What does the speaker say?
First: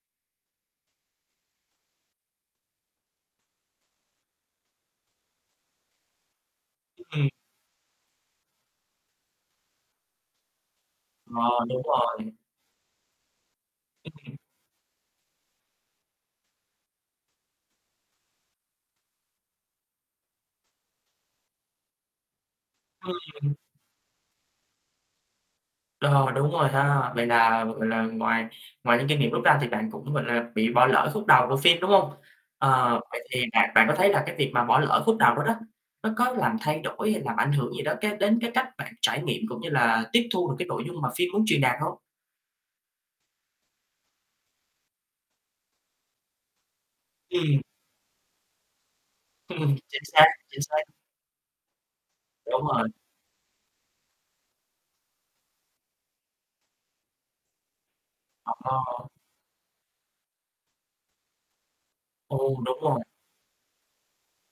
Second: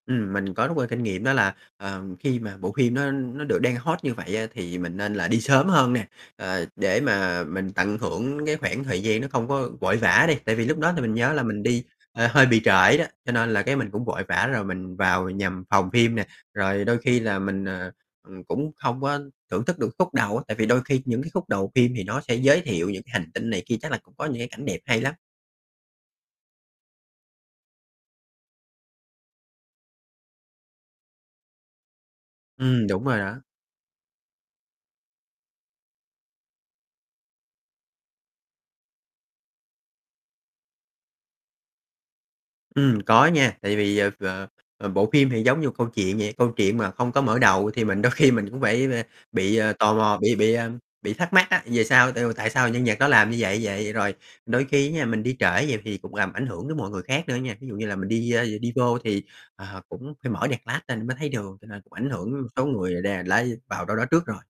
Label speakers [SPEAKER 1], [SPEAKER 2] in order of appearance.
[SPEAKER 1] Ừm, mình có rút ra kinh nghiệm đó là, ờ, khi mà bộ phim nó nó được đang hot như vậy á thì mình nên là đi sớm hơn nè, ờ, để
[SPEAKER 2] Ừm.
[SPEAKER 1] mà mình tận hưởng cái khoảng thời gian nó không có vội vã đi. Tại vì lúc đó thì mình nhớ là
[SPEAKER 2] Ờ,
[SPEAKER 1] mình
[SPEAKER 2] đúng
[SPEAKER 1] đi, ờ,
[SPEAKER 2] rồi.
[SPEAKER 1] hơi bị trễ đó, cho nên là cái mình cũng vội
[SPEAKER 2] [unintelligible]
[SPEAKER 1] vã rồi mình vào nhằm phòng phim nè. Rồi đôi khi là mình, ờ, ừm, cũng không có thưởng thức được khúc đầu á, tại vì đôi khi những cái khúc đầu phim thì nó sẽ giới thiệu những cái hành tinh
[SPEAKER 2] Ừm.
[SPEAKER 1] này kia chắc là cũng có những cái cảnh đẹp hay lắm.
[SPEAKER 2] Đờ, đúng rồi ha. Vậy là, gọi là, ngoài ngoài những kinh nghiệm rút ra thì bạn cũng, gọi là, bị bỏ lỡ khúc đầu bộ phim, đúng hông?
[SPEAKER 1] Ừm,
[SPEAKER 2] Ờ,
[SPEAKER 1] đúng rồi
[SPEAKER 2] vậy
[SPEAKER 1] đó.
[SPEAKER 2] thì bạn bạn có thấy là cái việc mà bỏ lỡ khúc đầu đó đó, nó có làm thay đổi, hay làm ảnh hưởng gì đó cái đến cái cách bạn trải nghiệm cũng như là tiếp thu được cái nội dung mà phim muốn truyền đạt hông?
[SPEAKER 1] Ừm, có nha, tại vì, ờ, ờ, ờ, bộ phim thì giống như một câu chuyện vậy, câu chuyện mà không có mở
[SPEAKER 2] Ừm.
[SPEAKER 1] đầu thì mình đôi khi mình cũng phải và bị, ờ, tò
[SPEAKER 2] Chính
[SPEAKER 1] mò,
[SPEAKER 2] xác,
[SPEAKER 1] bị bị,
[SPEAKER 2] chính
[SPEAKER 1] ưm,
[SPEAKER 2] xác.
[SPEAKER 1] bị thắc mắc á, về sau tại vì tại
[SPEAKER 2] Đúng
[SPEAKER 1] sao nhân
[SPEAKER 2] rồi.
[SPEAKER 1] vật đó làm như vậy vậy, vậy rồi. Đôi khi á nha, mình đi trễ vậy thì cùng làm ảnh hưởng đến mọi người khác nữa nha, thí dụ như là mình đi, a, đi
[SPEAKER 2] Ờ.
[SPEAKER 1] vô thì, ờ, cũng phải mở đèn flash lên mới thấy đường, cho nên cũng ảnh hưởng
[SPEAKER 2] Ồ,
[SPEAKER 1] số
[SPEAKER 2] đúng rồi.
[SPEAKER 1] người đe, à, lái vào đâu đó trước rồi.